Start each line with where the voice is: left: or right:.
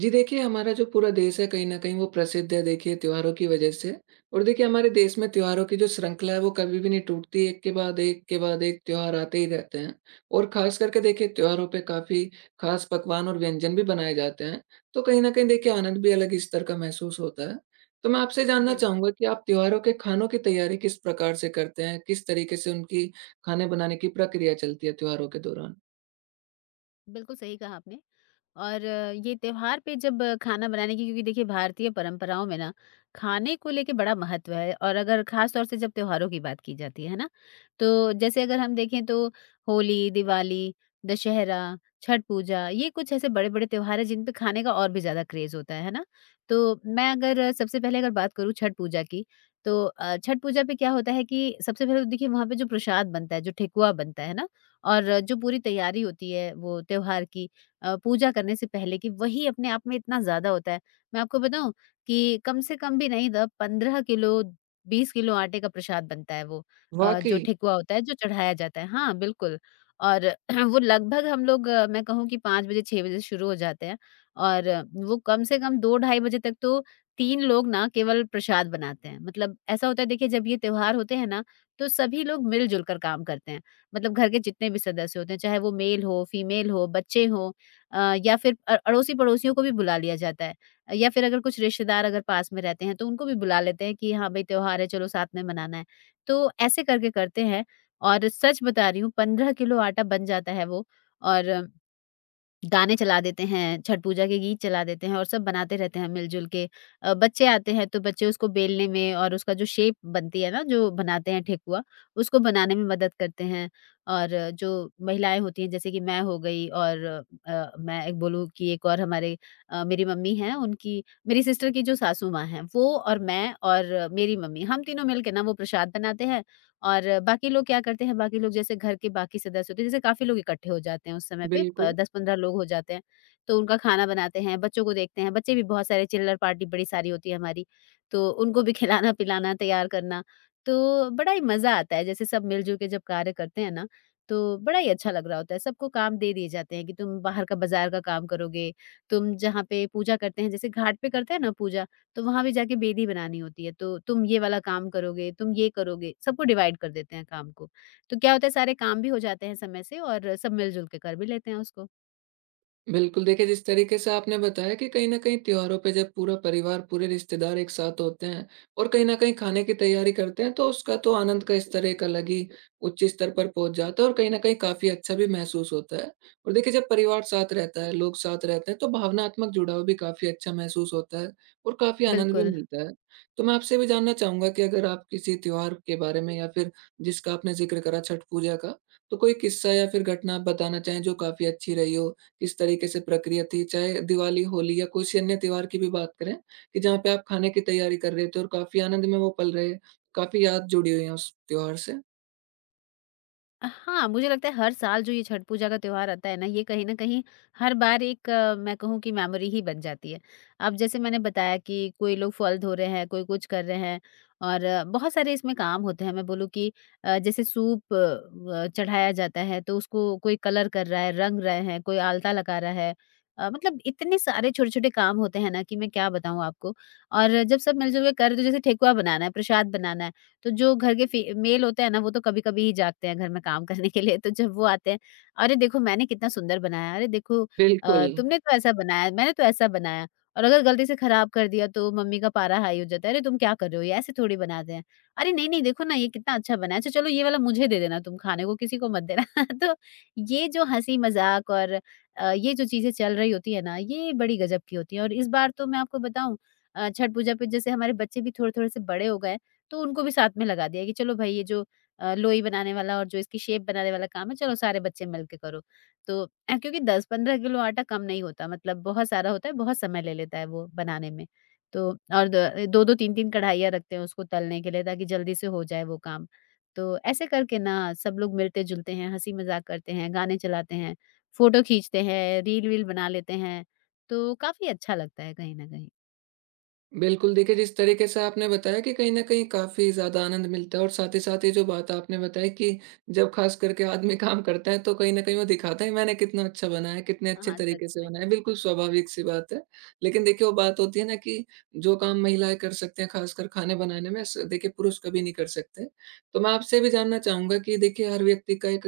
right: जी देखिए, हमारा जो पूरा देश है कहीं न कहीं वो प्रसिद्ध है देखिए त्योहारों की वजह से। और देखिए हमारे देश में त्योहारों की जो श्रृंखला है वो कभी भी नहीं टूटती, एक के बाद एक के बाद एक त्योहार आते ही रहते हैं। और ख़ास करके देखिए त्योहारों पे काफ़ी ख़ास पकवान और व्यंजन भी बनाए जाते हैं, तो कहीं न कहीं देखिए आनंद भी अलग ही स्तर का महसूस होता है। तो मैं आपसे जानना
left: बिल्कुल,
right: चाहूँगा कि आप त्योहारों के खानों की तैयारी किस प्रकार से करते हैं? किस तरीके से उनकी खाने बनाने की प्रक्रिया चलती है त्योहारों के दौरान?
left: बिल्कुल सही कहा आपने। और ये त्योहार पे जब खाना बनाने की, क्योंकि देखिए भारतीय परंपराओं में ना खाने को लेके बड़ा महत्व है। और अगर खास तौर से जब त्योहारों की बात की जाती है ना, तो जैसे अगर हम देखें तो होली, दिवाली, दशहरा, छठ पूजा, ये कुछ ऐसे बड़े बड़े त्योहार हैं जिन पे खाने का और भी ज्यादा क्रेज होता है ना। तो मैं अगर सबसे पहले अगर बात करूँ छठ पूजा की, तो छठ पूजा पे क्या होता है कि सबसे पहले तो देखिए वहां पे जो प्रसाद बनता है, जो ठेकुआ बनता है ना, और जो पूरी तैयारी होती है वो त्योहार की, पूजा करने से पहले की, वही अपने आप में इतना ज़्यादा होता है। मैं आपको बताऊँ कि कम से कम भी नहीं द 15 किलो, 20 किलो आटे का प्रसाद बनता है वो, जो
right: वाक़ई।
left: ठेकुआ होता है, जो चढ़ाया जाता है। हाँ, बिल्कुल। और वो लगभग हम लोग मैं कहूँ कि 5 बजे, 6 बजे शुरू हो जाते हैं, और वो कम से कम 2 ढाई बजे तक तो 3 लोग ना केवल प्रसाद बनाते हैं। मतलब ऐसा होता है देखिए, जब ये त्योहार होते हैं ना, तो सभी लोग मिल-जुल कर काम करते हैं। मतलब घर के जितने भी सदस्य होते हैं, चाहे वो मेल हो, फीमेल हो, बच्चे हों, या फिर अड़ोसी-पड़ोसियों को भी बुला लिया जाता है। या फिर अगर कुछ रिश्तेदार अगर पास में रहते हैं, तो उनको भी बुला लेते हैं कि हाँ भाई, त्योहार है, चलो साथ में मनाना है। तो ऐसे करके करते हैं, और सच बता रही हूँ, 15 किलो आटा बन जाता है वो। और गाने चला देते हैं, छठ पूजा के गीत चला देते हैं, और सब बनाते रहते हैं मिल-जुल के। बच्चे आते हैं तो बच्चे उसको बेलने में, और उसका जो शेप बनती है ना जो बनाते हैं ठेकुआ, उसको बनाने में मदद करते हैं। और जो महिलाएँ होती हैं जैसे कि मैं हो गई, और मैं एक बोलूँ कि एक और हमारे मेरी मम्मी हैं उनकी, मेरी सिस्टर की जो सासू माँ हैं, वो और मैं और मेरी मम्मी, हम तीनों मिलके ना वो प्रसाद बनाते हैं। और बाकी लोग क्या करते हैं, बाकी लोग जैसे घर के बाकी सदस्य होते हैं, जैसे काफ़ी लोग इकट्ठे हो जाते हैं उस समय पे, प
right: बिल्कुल।
left: 10-15 लोग हो जाते हैं, तो उनका खाना बनाते हैं, बच्चों को देखते हैं। बच्चे भी बहुत सारे, चिल्लर पार्टी बड़ी सारी होती है हमारी, तो उनको भी खिलाना-पिलाना, तैयार करना। तो बड़ा ही मज़ा आता है जैसे सब मिल-जुल के जब कार्य करते हैं ना, तो बड़ा ही अच्छा लग रहा होता है। सबको काम दे दिए जाते हैं कि तुम बाहर का, बाज़ार का काम करोगे, तुम जहाँ पे पूजा करते हैं, जैसे घाट पे करते हैं ना पूजा, तो वहाँ भी जाके बेदी बनानी होती है, तो तुम ये वाला काम करोगे, तुम ये करोगे, सबको डिवाइड कर देते हैं काम को। तो क्या होता है, सारे काम भी हो जाते हैं समय से और सब मिल-जुल के कर भी लेते हैं उसको।
right: बिल्कुल, देखिए जिस तरीके से आपने बताया कि कहीं न कहीं त्योहारों पे जब पूरा परिवार, पूरे रिश्तेदार एक साथ होते हैं और कहीं न कहीं खाने की तैयारी करते हैं, तो उसका तो आनंद का स्तर एक अलग ही उच्च स्तर पर पहुँच जाता है और कहीं न कहीं काफ़ी अच्छा भी महसूस होता है। और देखिए जब परिवार साथ रहता है, लोग साथ रहते हैं, तो भावनात्मक जुड़ाव भी काफ़ी अच्छा महसूस होता है और काफ़ी आनंद भी
left: बिल्कुल।
right: मिलता है। तो मैं आपसे भी जानना चाहूँगा कि अगर आप किसी त्योहार के बारे में या फिर जिसका आपने ज़िक्र करा छठ पूजा का, तो कोई किस्सा या फिर घटना आप बताना चाहें जो काफ़ी अच्छी रही हो, किस तरीके से प्रक्रिया थी, चाहे दिवाली, होली या किसी अन्य त्योहार की भी बात करें, कि जहाँ पे आप खाने की तैयारी कर रहे थे और काफ़ी आनंद में वो पल रहे, काफ़ी याद जुड़ी हुई है उस त्योहार से?
left: हाँ, मुझे लगता है हर साल जो ये छठ पूजा का त्योहार आता है ना, ये कहीं न कहीं हर बार एक मैं कहूँ कि मेमोरी ही बन जाती है। अब जैसे मैंने बताया कि कोई लोग फल धो रहे हैं, कोई कुछ कर रहे हैं, और बहुत सारे इसमें काम होते हैं। मैं बोलूँ कि जैसे सूप चढ़ाया जाता है, तो उसको कोई कलर कर रहा है, रंग रहे हैं, कोई आलता लगा रहा है। मतलब इतने सारे छोटे-छोटे काम होते हैं ना कि मैं क्या बताऊँ आपको। और जब सब मिलजुल के कर, तो जैसे ठेकुआ बनाना है, प्रसाद बनाना है, तो जो घर के फी मेल होते हैं ना, वो तो कभी-कभी ही जागते हैं घर में काम करने के लिए, तो जब वो आते हैं, "अरे देखो मैंने कितना सुंदर बनाया, अरे देखो
right: बिल्कुल।
left: तुमने तो ऐसा बनाया, मैंने तो ऐसा बनाया।" और अगर गलती से खराब कर दिया तो मम्मी का पारा हाई हो जाता है, "अरे तुम क्या कर रहे हो? ये ऐसे थोड़ी बनाते हैं। अरे नहीं-नहीं देखो ना ये कितना अच्छा बना है, अच्छा चलो ये वाला मुझे दे देना तुम खाने को, किसी को मत देना।" तो ये जो हँसी-मज़ाक और ये जो चीज़ें चल रही होती है ना, ये बड़ी गज़ब की होती है। और इस बार तो मैं आपको बताऊँ, छठ पूजा पे जैसे हमारे बच्चे भी थोड़े-थोड़े से बड़े हो गए, तो उनको भी साथ में लगा दिया कि चलो भाई ये जो लोई बनाने वाला और जो इसकी शेप बनाने वाला काम है, चलो सारे बच्चे मिल के करो। तो क्योंकि 10-15 किलो आटा कम नहीं होता, मतलब बहुत सारा होता है, बहुत समय ले लेता है वो बनाने में। तो और दो दो तीन तीन कढ़ाइयाँ रखते हैं उसको तलने के लिए ताकि जल्दी से हो जाए वो काम। तो ऐसे करके ना सब लोग मिलते जुलते हैं, हंसी मजाक करते हैं, गाने चलाते हैं, फोटो खींचते हैं, रील वील बना लेते हैं, तो काफी अच्छा लगता है कहीं ना कहीं।
right: बिल्कुल, देखिए जिस तरीके से आपने बताया कि कहीं न कहीं काफ़ी ज़्यादा आनंद मिलता है और साथ ही साथ ये जो बात आपने बताई कि जब ख़ास करके आदमी काम करता है तो कहीं न कहीं वो दिखाता है मैंने कितना अच्छा बनाया, कितने अच्छे
left: हाँ, सच
right: तरीके से
left: में।
right: बनाया, बिल्कुल स्वाभाविक सी बात है। लेकिन देखिए वो बात होती है ना कि जो काम महिलाएँ कर सकते हैं ख़ासकर खाने बनाने में स देखिए पुरुष कभी नहीं कर सकते। तो मैं आपसे भी जानना चाहूँगा कि देखिए हर व्यक्ति का एक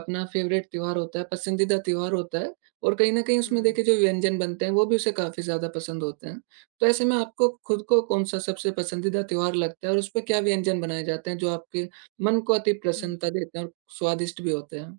right: अपना फ़ेवरेट त्योहार होता है, पसंदीदा त्योहार होता है और कहीं न कहीं उसमें
left: हम्म।
right: देखिए जो व्यंजन बनते हैं वो भी उसे काफ़ी ज़्यादा पसंद होते हैं। तो ऐसे में आपको खुद को कौन-सा सबसे पसंदीदा त्योहार लगता है और उसपे क्या व्यंजन बनाए जाते हैं जो आपके मन को अति प्रसन्नता
left: हम्म,
right: देते हैं और स्वादिष्ट भी होते हैं?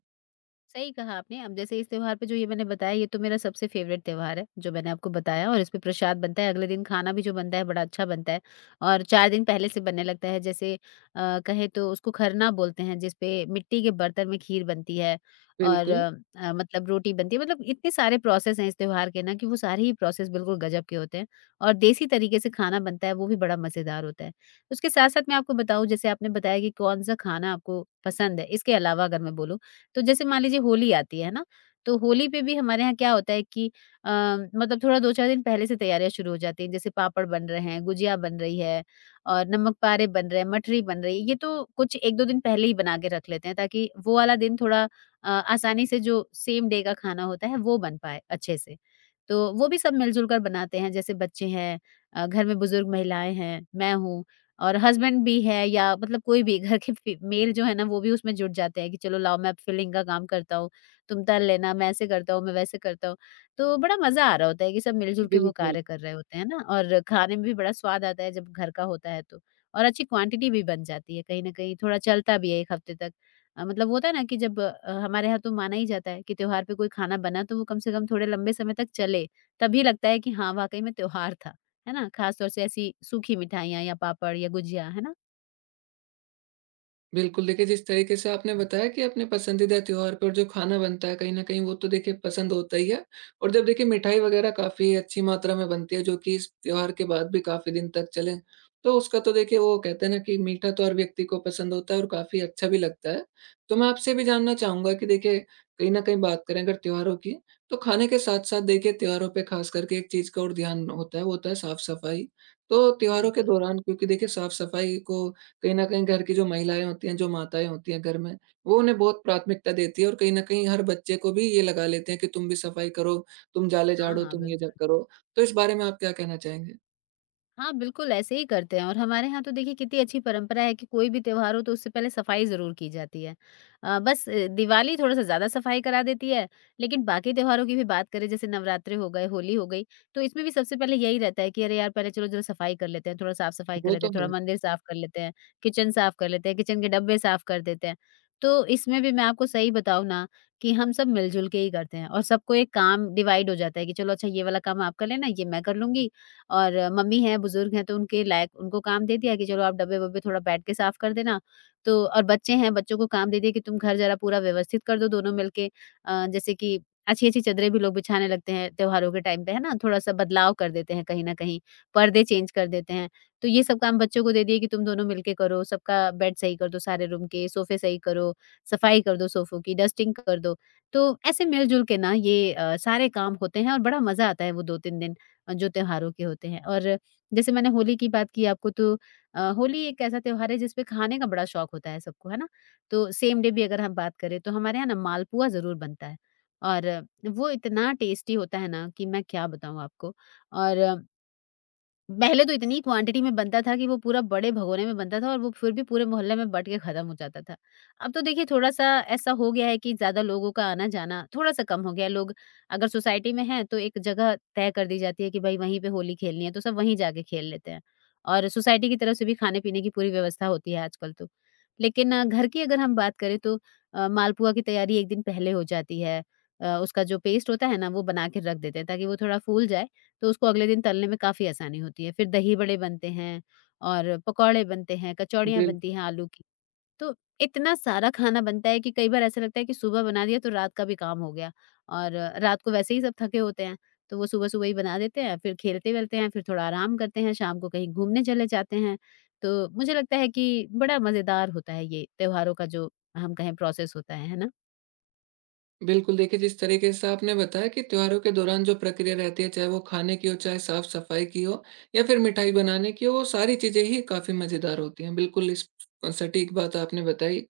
left: सही कहा आपने। अब जैसे इस त्योहार पे जो ये मैंने बताया, ये तो मेरा सबसे फ़ेवरेट त्योहार है, जो मैंने आपको बताया, और इसपे प्रसाद बनता है। अगले दिन खाना भी जो बनता है बड़ा अच्छा बनता है, और 4 दिन पहले से बनने लगता है। जैसे कहें तो उसको खरना बोलते हैं, जिसपे मिट्टी के बर्तन में खीर बनती है, और
right: बिल्कुल,
left: मतलब रोटी बनती है। मतलब इतने सारे प्रोसेस हैं इस त्योहार के ना, कि वो सारे ही प्रोसेस बिल्कुल गज़ब के होते हैं, और देसी तरीके से खाना बनता है, वो भी बड़ा मज़ेदार होता है। उसके साथ-साथ मैं आपको बताऊँ, जैसे आपने बताया कि कौन-सा खाना आपको पसंद है, इसके अलावा अगर मैं बोलूँ, तो जैसे मान लीजिए होली आती है ना, तो होली पे भी हमारे यहाँ क्या होता है कि अ, मतलब थोड़ा 2-4 दिन पहले से तैयारियाँ शुरू हो जाती हैं। जैसे पापड़ बन रहे हैं, गुजिया बन रही है, और नमक पारे बन रहे हैं, मठरी बन रही है। ये तो कुछ 1-2 दिन पहले ही बना के रख लेते हैं, ताकि वो वाला दिन थोड़ा आसानी से, जो सेम डे का खाना होता है, वो बन पाए अच्छे से। तो वो भी सब मिलजुल कर बनाते हैं। जैसे बच्चे हैं, घर में बुजुर्ग महिलाएँ हैं, मैं हूँ, और हस्बैंड भी है, या मतलब कोई भी घर के फी मेल जो है ना वो भी उसमें जुट जाते हैं, कि चलो लाओ मैं फिलिंग का काम करता हूँ, तुम तल लेना, मैं ऐसे करता हूँ, मैं वैसे करता हूँ। तो बड़ा मज़ा आ रहा होता है कि सब मिल-जुल के वो
right: बिल्कुल।
left: कार्य कर रहे होते हैं ना, और खाने में भी बड़ा स्वाद आता है जब घर का होता है तो। और अच्छी क्वांटिटी भी बन जाती है, कहीं न कहीं थोड़ा चलता भी है 1 हफ्ते तक। मतलब होता है ना कि जब हमारे यहाँ तो माना ही जाता है कि त्योहार पे कोई खाना बना तो वो कम से कम थोड़े लंबे समय तक चले, तभी लगता है कि हाँ, वाक़ई में त्योहार था। है ना? ख़ास तौर से ऐसी सूखी मिठाइयाँ या पापड़ या गुजिया, है ना?
right: बिल्कुल, देखिए जिस तरीके से आपने बताया कि अपने पसंदीदा त्योहार पर जो खाना बनता है, कहीं न कहीं वो तो देखिए पसंद होता ही है और जब देखिए मिठाई वग़ैरह काफ़ी अच्छी मात्रा में बनती है जो कि इस त्योहार के बाद भी काफ़ी दिन तक चले, तो उसका तो देखिए वो कहते हैं ना कि मीठा तो हर व्यक्ति को पसंद होता है और काफ़ी अच्छा भी लगता है। तो मैं आपसे भी जानना चाहूँगा कि देखिए कहीं न कहीं बात करें अगर त्योहारों की, तो खाने के साथ-साथ देखिए त्योहारों पे ख़ास करके एक चीज़ का और ध्यान होता है, वो होता है साफ़-सफ़ाई। तो त्योहारों के
left: बिल्कुल।
right: दौरान क्योंकि देखिए साफ़-सफ़ाई को कहीं न कहीं घर की जो महिलाएँ होती हैं, जो माताएँ होती हैं घर में, वो उन्हें बहुत प्राथमिकता देती है और कहीं न कहीं हर बच्चे को भी ये लगा लेते हैं कि तुम भी सफाई करो, तुम जाले
left: हाँ,
right: झाड़ो,
left: हाँ,
right: तुम ये ज
left: बिल्कुल।
right: करो। तो इस बारे में आप क्या कहना चाहेंगे?
left: हाँ, बिल्कुल ऐसे ही करते हैं, और हमारे यहाँ तो देखिए कितनी अच्छी परंपरा है कि कोई भी त्योहार हो तो उससे पहले सफाई ज़रूर की जाती है। बस दिवाली थोड़ा-सा ज़्यादा सफाई करा देती है, लेकिन बाकी त्योहारों की भी बात करें, जैसे नवरात्रे हो गए, होली हो गई, तो इसमें भी सबसे पहले यही रहता है कि अरे यार पहले चलो ज़रा सफाई कर लेते हैं, थोड़ा साफ-सफाई कर
right: वो
left: लेते
right: तो
left: हैं, थोड़ा
right: है।
left: मंदिर साफ कर लेते हैं, किचन साफ कर लेते हैं, किचन के डब्बे साफ कर देते हैं। तो इसमें भी मैं आपको सही बताऊँ ना, कि हम सब मिल-जुल के ही करते हैं, और सबको एक काम डिवाइड हो जाता है कि चलो अच्छा ये वाला काम आप कर लेना, ये मैं कर लूँगी, और मम्मी हैं, बुजुर्ग हैं, तो उनके लायक उनको काम दे दिया कि चलो आप डब्बे-वब्बे थोड़ा बैठ के साफ कर देना। तो और बच्चे हैं, बच्चों को काम दे दिया कि तुम घर ज़रा पूरा व्यवस्थित कर दो दोनों मिलके। जैसे कि अच्छी-अच्छी चद्दरें भी लोग बिछाने लगते हैं त्योहारों के टाइम पे, है ना? थोड़ा-सा बदलाव कर देते हैं कहीं न कहीं, पर्दे चेंज कर देते हैं। तो ये सब काम बच्चों को दे दिए कि तुम दोनों मिलके करो, सबका बेड सही कर दो सारे रूम के, सोफे सही करो, सफाई कर दो सोफों की, डस्टिंग कर दो। तो ऐसे मिल-जुल के ना ये सारे काम होते हैं और बड़ा मज़ा आता है वो 2-3 दिन। जो त्योहारों के होते हैं। और जैसे मैंने होली की बात की आपको, तो होली एक ऐसा त्योहार है जिसपे खाने का बड़ा शौक होता है सबको, है ना? तो सेम डे भी अगर हम बात करें, तो हमारे यहाँ ना मालपुआ ज़रूर बनता है और वो इतना टेस्टी होता है ना कि मैं क्या बताऊँ आपको। और पहले तो इतनी क्वांटिटी में बनता था कि वो पूरा बड़े भगोने में बनता था और वो फिर भी पूरे मोहल्ले में बट के खत्म हो जाता था। अब तो देखिए थोड़ा-सा ऐसा हो गया है कि ज़्यादा लोगों का आना-जाना थोड़ा-सा कम हो गया है। लोग अगर सोसाइटी में हैं, तो एक जगह तय कर दी जाती है कि भई वहीं पे होली खेलनी है, तो सब वहीं जाके खेल लेते हैं। और सोसाइटी की तरफ से भी खाने-पीने की पूरी व्यवस्था होती है आजकल तो। लेकिन घर की अगर हम बात करें, तो मालपुआ की तैयारी 1 दिन पहले हो जाती है। उसका जो पेस्ट होता है ना, वो बना के रख देते हैं ताकि वो थोड़ा फूल जाए, तो उसको अगले दिन तलने में काफ़ी आसानी होती है। फिर दही बड़े बनते हैं और पकौड़े बनते हैं, कचौड़ियाँ बनती
right: बिल्कुल।
left: हैं आलू की। तो इतना सारा खाना बनता है कि कई बार ऐसा लगता है कि सुबह बना दिया तो रात का भी काम हो गया। और रात को वैसे ही सब थके होते हैं, तो वो सुबह-सुबह ही बना देते हैं, फिर खेलते-वेलते हैं, फिर थोड़ा आराम करते हैं, शाम को कहीं घूमने चले जाते हैं। तो मुझे लगता है कि बड़ा मज़ेदार होता है ये त्योहारों का जो हम कहें प्रोसेस होता है ना?
right: बिल्कुल, देखिए जिस तरीके से आपने बताया कि त्योहारों के दौरान जो प्रक्रिया रहती है, चाहे वो खाने की हो, चाहे साफ-सफाई की हो या फिर मिठाई बनाने की हो, वो सारी चीज़ें ही काफ़ी मज़ेदार होती हैं। बिल्कुल इस सटीक बात आपने बताई।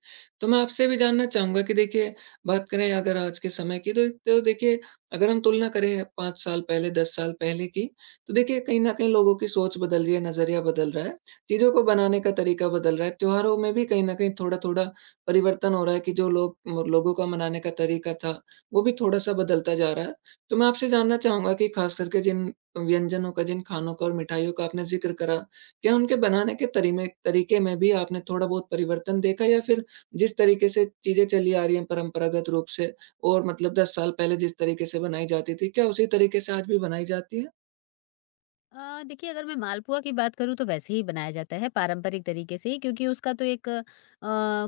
right: तो मैं आपसे भी जानना चाहूँगा कि देखिए बात करें अगर आज के समय की तो देखिए अगर हम तुलना करें 5 साल पहले, 10 साल पहले की, तो देखिए कहीं न कहीं लोगों की सोच बदल रही है, नज़रिया बदल रहा है, चीज़ों को बनाने का तरीका बदल रहा है, त्योहारों में भी कहीं न कहीं थोड़ा-थोड़ा परिवर्तन हो रहा है कि जो लोग म लोगों का मनाने का तरीका था, वो भी थोड़ा-सा बदलता जा रहा है। तो मैं आपसे जानना चाहूँगा कि ख़ास करके जिन व्यंजनों का, जिन खानों का और मिठाइयों का आपने ज़िक्र करा, क्या उनके बनाने के तरीमे तरीके में भी आपने थोड़ा बहुत परिवर्तन देखा, या फिर जिस तरीके से चीज़ें चली आ रही हैं परंपरागत रूप से और मतलब 10 साल पहले जिस तरीके से बनाई जाती थी, क्या उसी तरीके से आज भी बनाई जाती है?
left: देखिए, अगर मैं मालपुआ की बात करूँ, तो वैसे ही बनाया जाता है पारंपरिक तरीके से ही, क्योंकि उसका तो एक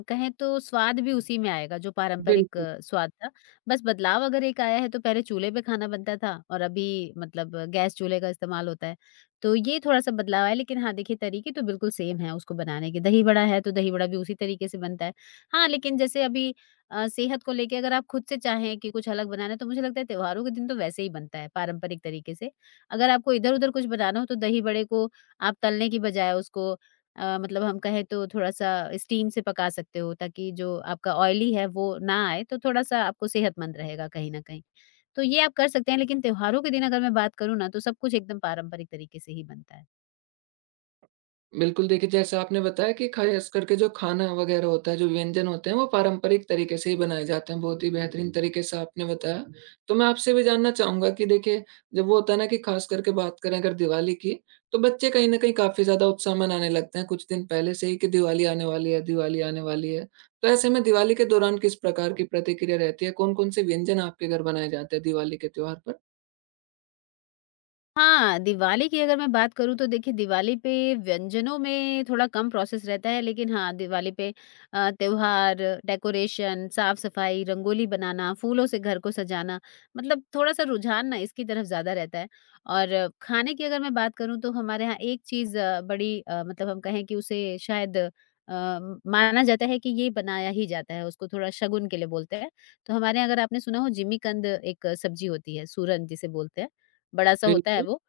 left: कहें तो स्वाद भी उसी में आएगा जो पारंपरिक
right: बिल्कुल।
left: स्वाद था। बस बदलाव अगर एक आया है, तो पहले चूल्हे पे खाना बनता था और अभी मतलब गैस चूल्हे का इस्तेमाल होता है। तो ये थोड़ा-सा बदलाव है, लेकिन हाँ, देखिए तरीके तो बिल्कुल सेम है उसको बनाने के। दही बड़ा है, तो दही बड़ा भी उसी तरीके से बनता है। हाँ, लेकिन जैसे अभी सेहत को लेके अगर आप खुद से चाहें कि कुछ अलग बनाना है, तो मुझे लगता है त्योहारों के दिन तो वैसे ही बनता है पारंपरिक तरीके से। अगर आपको इधर-उधर कुछ बनाना हो, तो दही बड़े को आप तलने की बजाय उसको मतलब हम कहें तो थोड़ा-सा स्टीम से पका सकते हो, ताकि जो आपका ऑयली है वो ना आए, तो थोड़ा-सा आपको सेहतमंद रहेगा कहीं न कहीं। तो ये आप कर सकते हैं, लेकिन त्योहारों के दिन अगर मैं बात करूँ ना, तो सब कुछ एकदम पारंपरिक तरीके से ही बनता है।
right: बिल्कुल, देखिए जैसे आपने बताया कि ख़ास करके जो खाना वग़ैरह होता है, जो व्यंजन होते हैं, वो पारंपरिक तरीके से ही बनाए जाते हैं, बहुत ही बेहतरीन जी, तरीके से आपने बताया। तो मैं आपसे भी जानना चाहूँगा कि देखिए, जब वो होता है ना कि ख़ास करके बात करें अगर दिवाली की, तो बच्चे कहीं न कहीं काफ़ी ज़्यादा उत्साह मनाने लगते हैं, कुछ दिन पहले से ही कि दिवाली आने वाली है, दिवाली आने वाली है। तो ऐसे में दिवाली के दौरान किस प्रकार की प्रतिक्रिया रहती है? कौन-कौन से व्यंजन आपके घर बनाए जाते हैं दिवाली के त्योहार पर?
left: हाँ, दिवाली की अगर मैं बात करूँ, तो देखिए दिवाली पे व्यंजनों में थोड़ा कम प्रोसेस रहता है, लेकिन हाँ, दिवाली पे त्योहार, डेकोरेशन, साफ-सफाई, रंगोली बनाना, फूलों से घर को सजाना, मतलब थोड़ा-सा रुझान ना इसकी तरफ ज़्यादा रहता है। और खाने की अगर मैं बात करूँ, तो हमारे यहाँ एक चीज़ बड़ी मतलब हम कहें कि उसे शायद माना जाता है कि ये बनाया ही जाता है, उसको थोड़ा शगुन के लिए बोलते हैं। तो हमारे यहाँ, अगर आपने सुना हो, जिमीकंद एक सब्जी होती है, सूरन जिसे बोलते हैं। बड़ा-सा होता है
right: बिल्कुल।
left: वो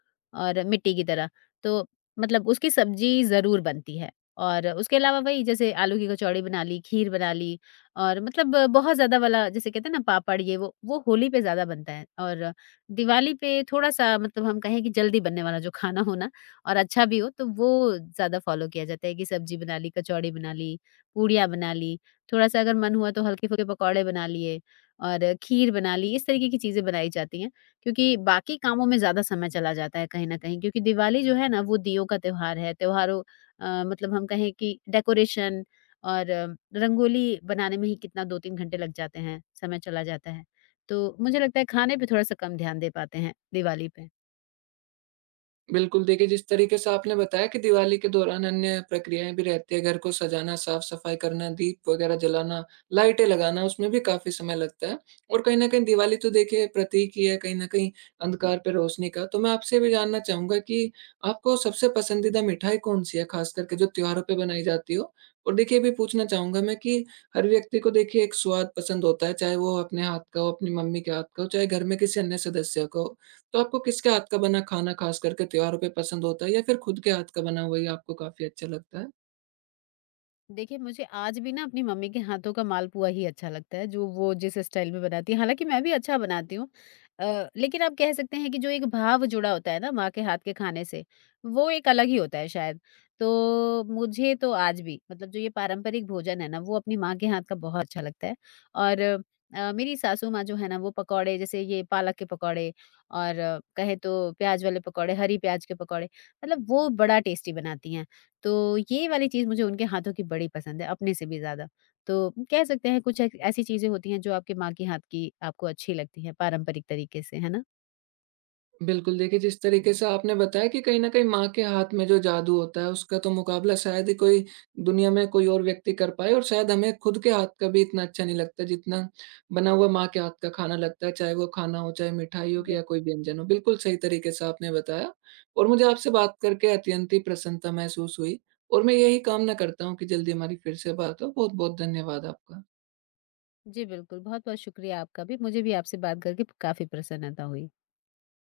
left: और मिट्टी की तरह। तो मतलब उसकी सब्ज़ी ज़रूर बनती है और उसके अलावा वही जैसे आलू की कचौड़ी बना ली, खीर बना ली और मतलब बहुत ज़्यादा वाला, जैसे कहते हैं ना पापड़ ये वो होली पे ज़्यादा बनता है। और दिवाली पे थोड़ा-सा मतलब हम कहें कि जल्दी बनने वाला जो खाना हो ना और अच्छा भी हो, तो वो ज़्यादा फ़ॉलो किया जाता है कि सब्ज़ी बना ली, कचौड़ी बना ली, पूड़ियाँ बना ली, थोड़ा-सा अगर मन हुआ तो हल्के-फुल्के पकौड़े बना लिए और खीर बना ली, इस तरीके की चीज़ें बनाई जाती हैं। क्योंकि बाकी कामों में ज़्यादा समय चला जाता है कहीं न कहीं, क्योंकि दिवाली जो है ना, वो दीयों का त्योहार है। त्योहारों मतलब हम कहें कि डेकोरेशन और रंगोली बनाने में ही कितना 2-3 घंटे लग जाते हैं, समय चला जाता है। तो मुझे लगता है खाने पे थोड़ा-सा कम ध्यान दे पाते हैं दिवाली पे।
right: बिल्कुल, देखिए जिस तरीके से आपने बताया कि दिवाली के दौरान अन्य प्रक्रियाएँ भी रहती हैं, घर को सजाना, साफ-सफाई करना, दीप वगैरह जलाना, लाइटें लगाना, उसमें भी काफ़ी समय लगता है। और कहीं न कहीं दिवाली तो देखिए प्रतीक ही है कहीं न कहीं अंधकार पे रोशनी का। तो मैं आपसे ये भी जानना चाहूँगा कि आपको सबसे पसंदीदा मिठाई कौन-सी है, ख़ास करके जो त्योहारों पे बनाई जाती हो? और देखिए ये भी पूछना चाहूँगा मैं कि हर व्यक्ति को देखिए एक स्वाद पसंद होता है, चाहे वो अपने हाथ का हो, अपनी मम्मी के हाथ का हो, चाहे घर में किसी अन्य सदस्य का हो। तो आपको किसके हाथ का बना खाना खास करके त्योहारों पे पसंद होता है, या फिर खुद के हाथ का बना हुआ ही आपको काफ़ी अच्छा लगता है?
left: देखिए, मुझे आज भी ना अपनी मम्मी के हाथों का मालपुआ ही अच्छा लगता है, जो वो जिस स्टाइल में बनाती हैं। हालाँकि मैं भी अच्छा बनाती हूँ, लेकिन आप कह सकते हैं कि जो एक भाव जुड़ा होता है ना माँ के हाथ के खाने से, वो एक अलग ही होता है शायद। तो मुझे तो आज भी मतलब जो ये पारंपरिक भोजन है ना, वो अपनी माँ के हाथ का बहुत अच्छा लगता है। और मेरी सासू माँ जो है ना, वो पकौड़े जैसे ये पालक के पकौड़े और कहें तो प्याज़ वाले पकौड़े, हरी प्याज़ के पकौड़े, मतलब वो बड़ा टेस्टी बनाती हैं। तो ये वाली चीज़ मुझे उनके हाथों की बड़ी पसंद है, अपने से भी ज़्यादा। तो कह सकते हैं कुछ ऐ ऐसी चीज़ें होती हैं जो आपकी माँ के हाथ की आपको अच्छी लगती हैं पारंपरिक तरीके से, है ना?
right: बिल्कुल, देखिए जिस तरीके से आपने बताया कि कहीं न कहीं माँ के हाथ में जो जादू होता है उसका तो मुकाबला शायद ही कोई दुनिया में कोई और व्यक्ति कर पाए, और शायद हमें खुद के हाथ का भी इतना अच्छा नहीं लगता जितना बना हुआ माँ के हाथ का खाना लगता है, चाहे वो खाना हो, चाहे मिठाई हो
left: बिल
right: या कोई व्यंजन हो। बिल्कुल सही तरीके से आपने बताया, और मुझे आपसे बात करके अत्यंत ही प्रसन्नता महसूस हुई, और मैं यही कामना करता हूँ कि जल्दी हमारी फिर से बात हो। बहुत-बहुत धन्यवाद आपका।
left: जी, बिल्कुल। बहुत-बहुत शुक्रिया आपका भी। मुझे भी आपसे बात करके काफ़ी प्रसन्नता हुई।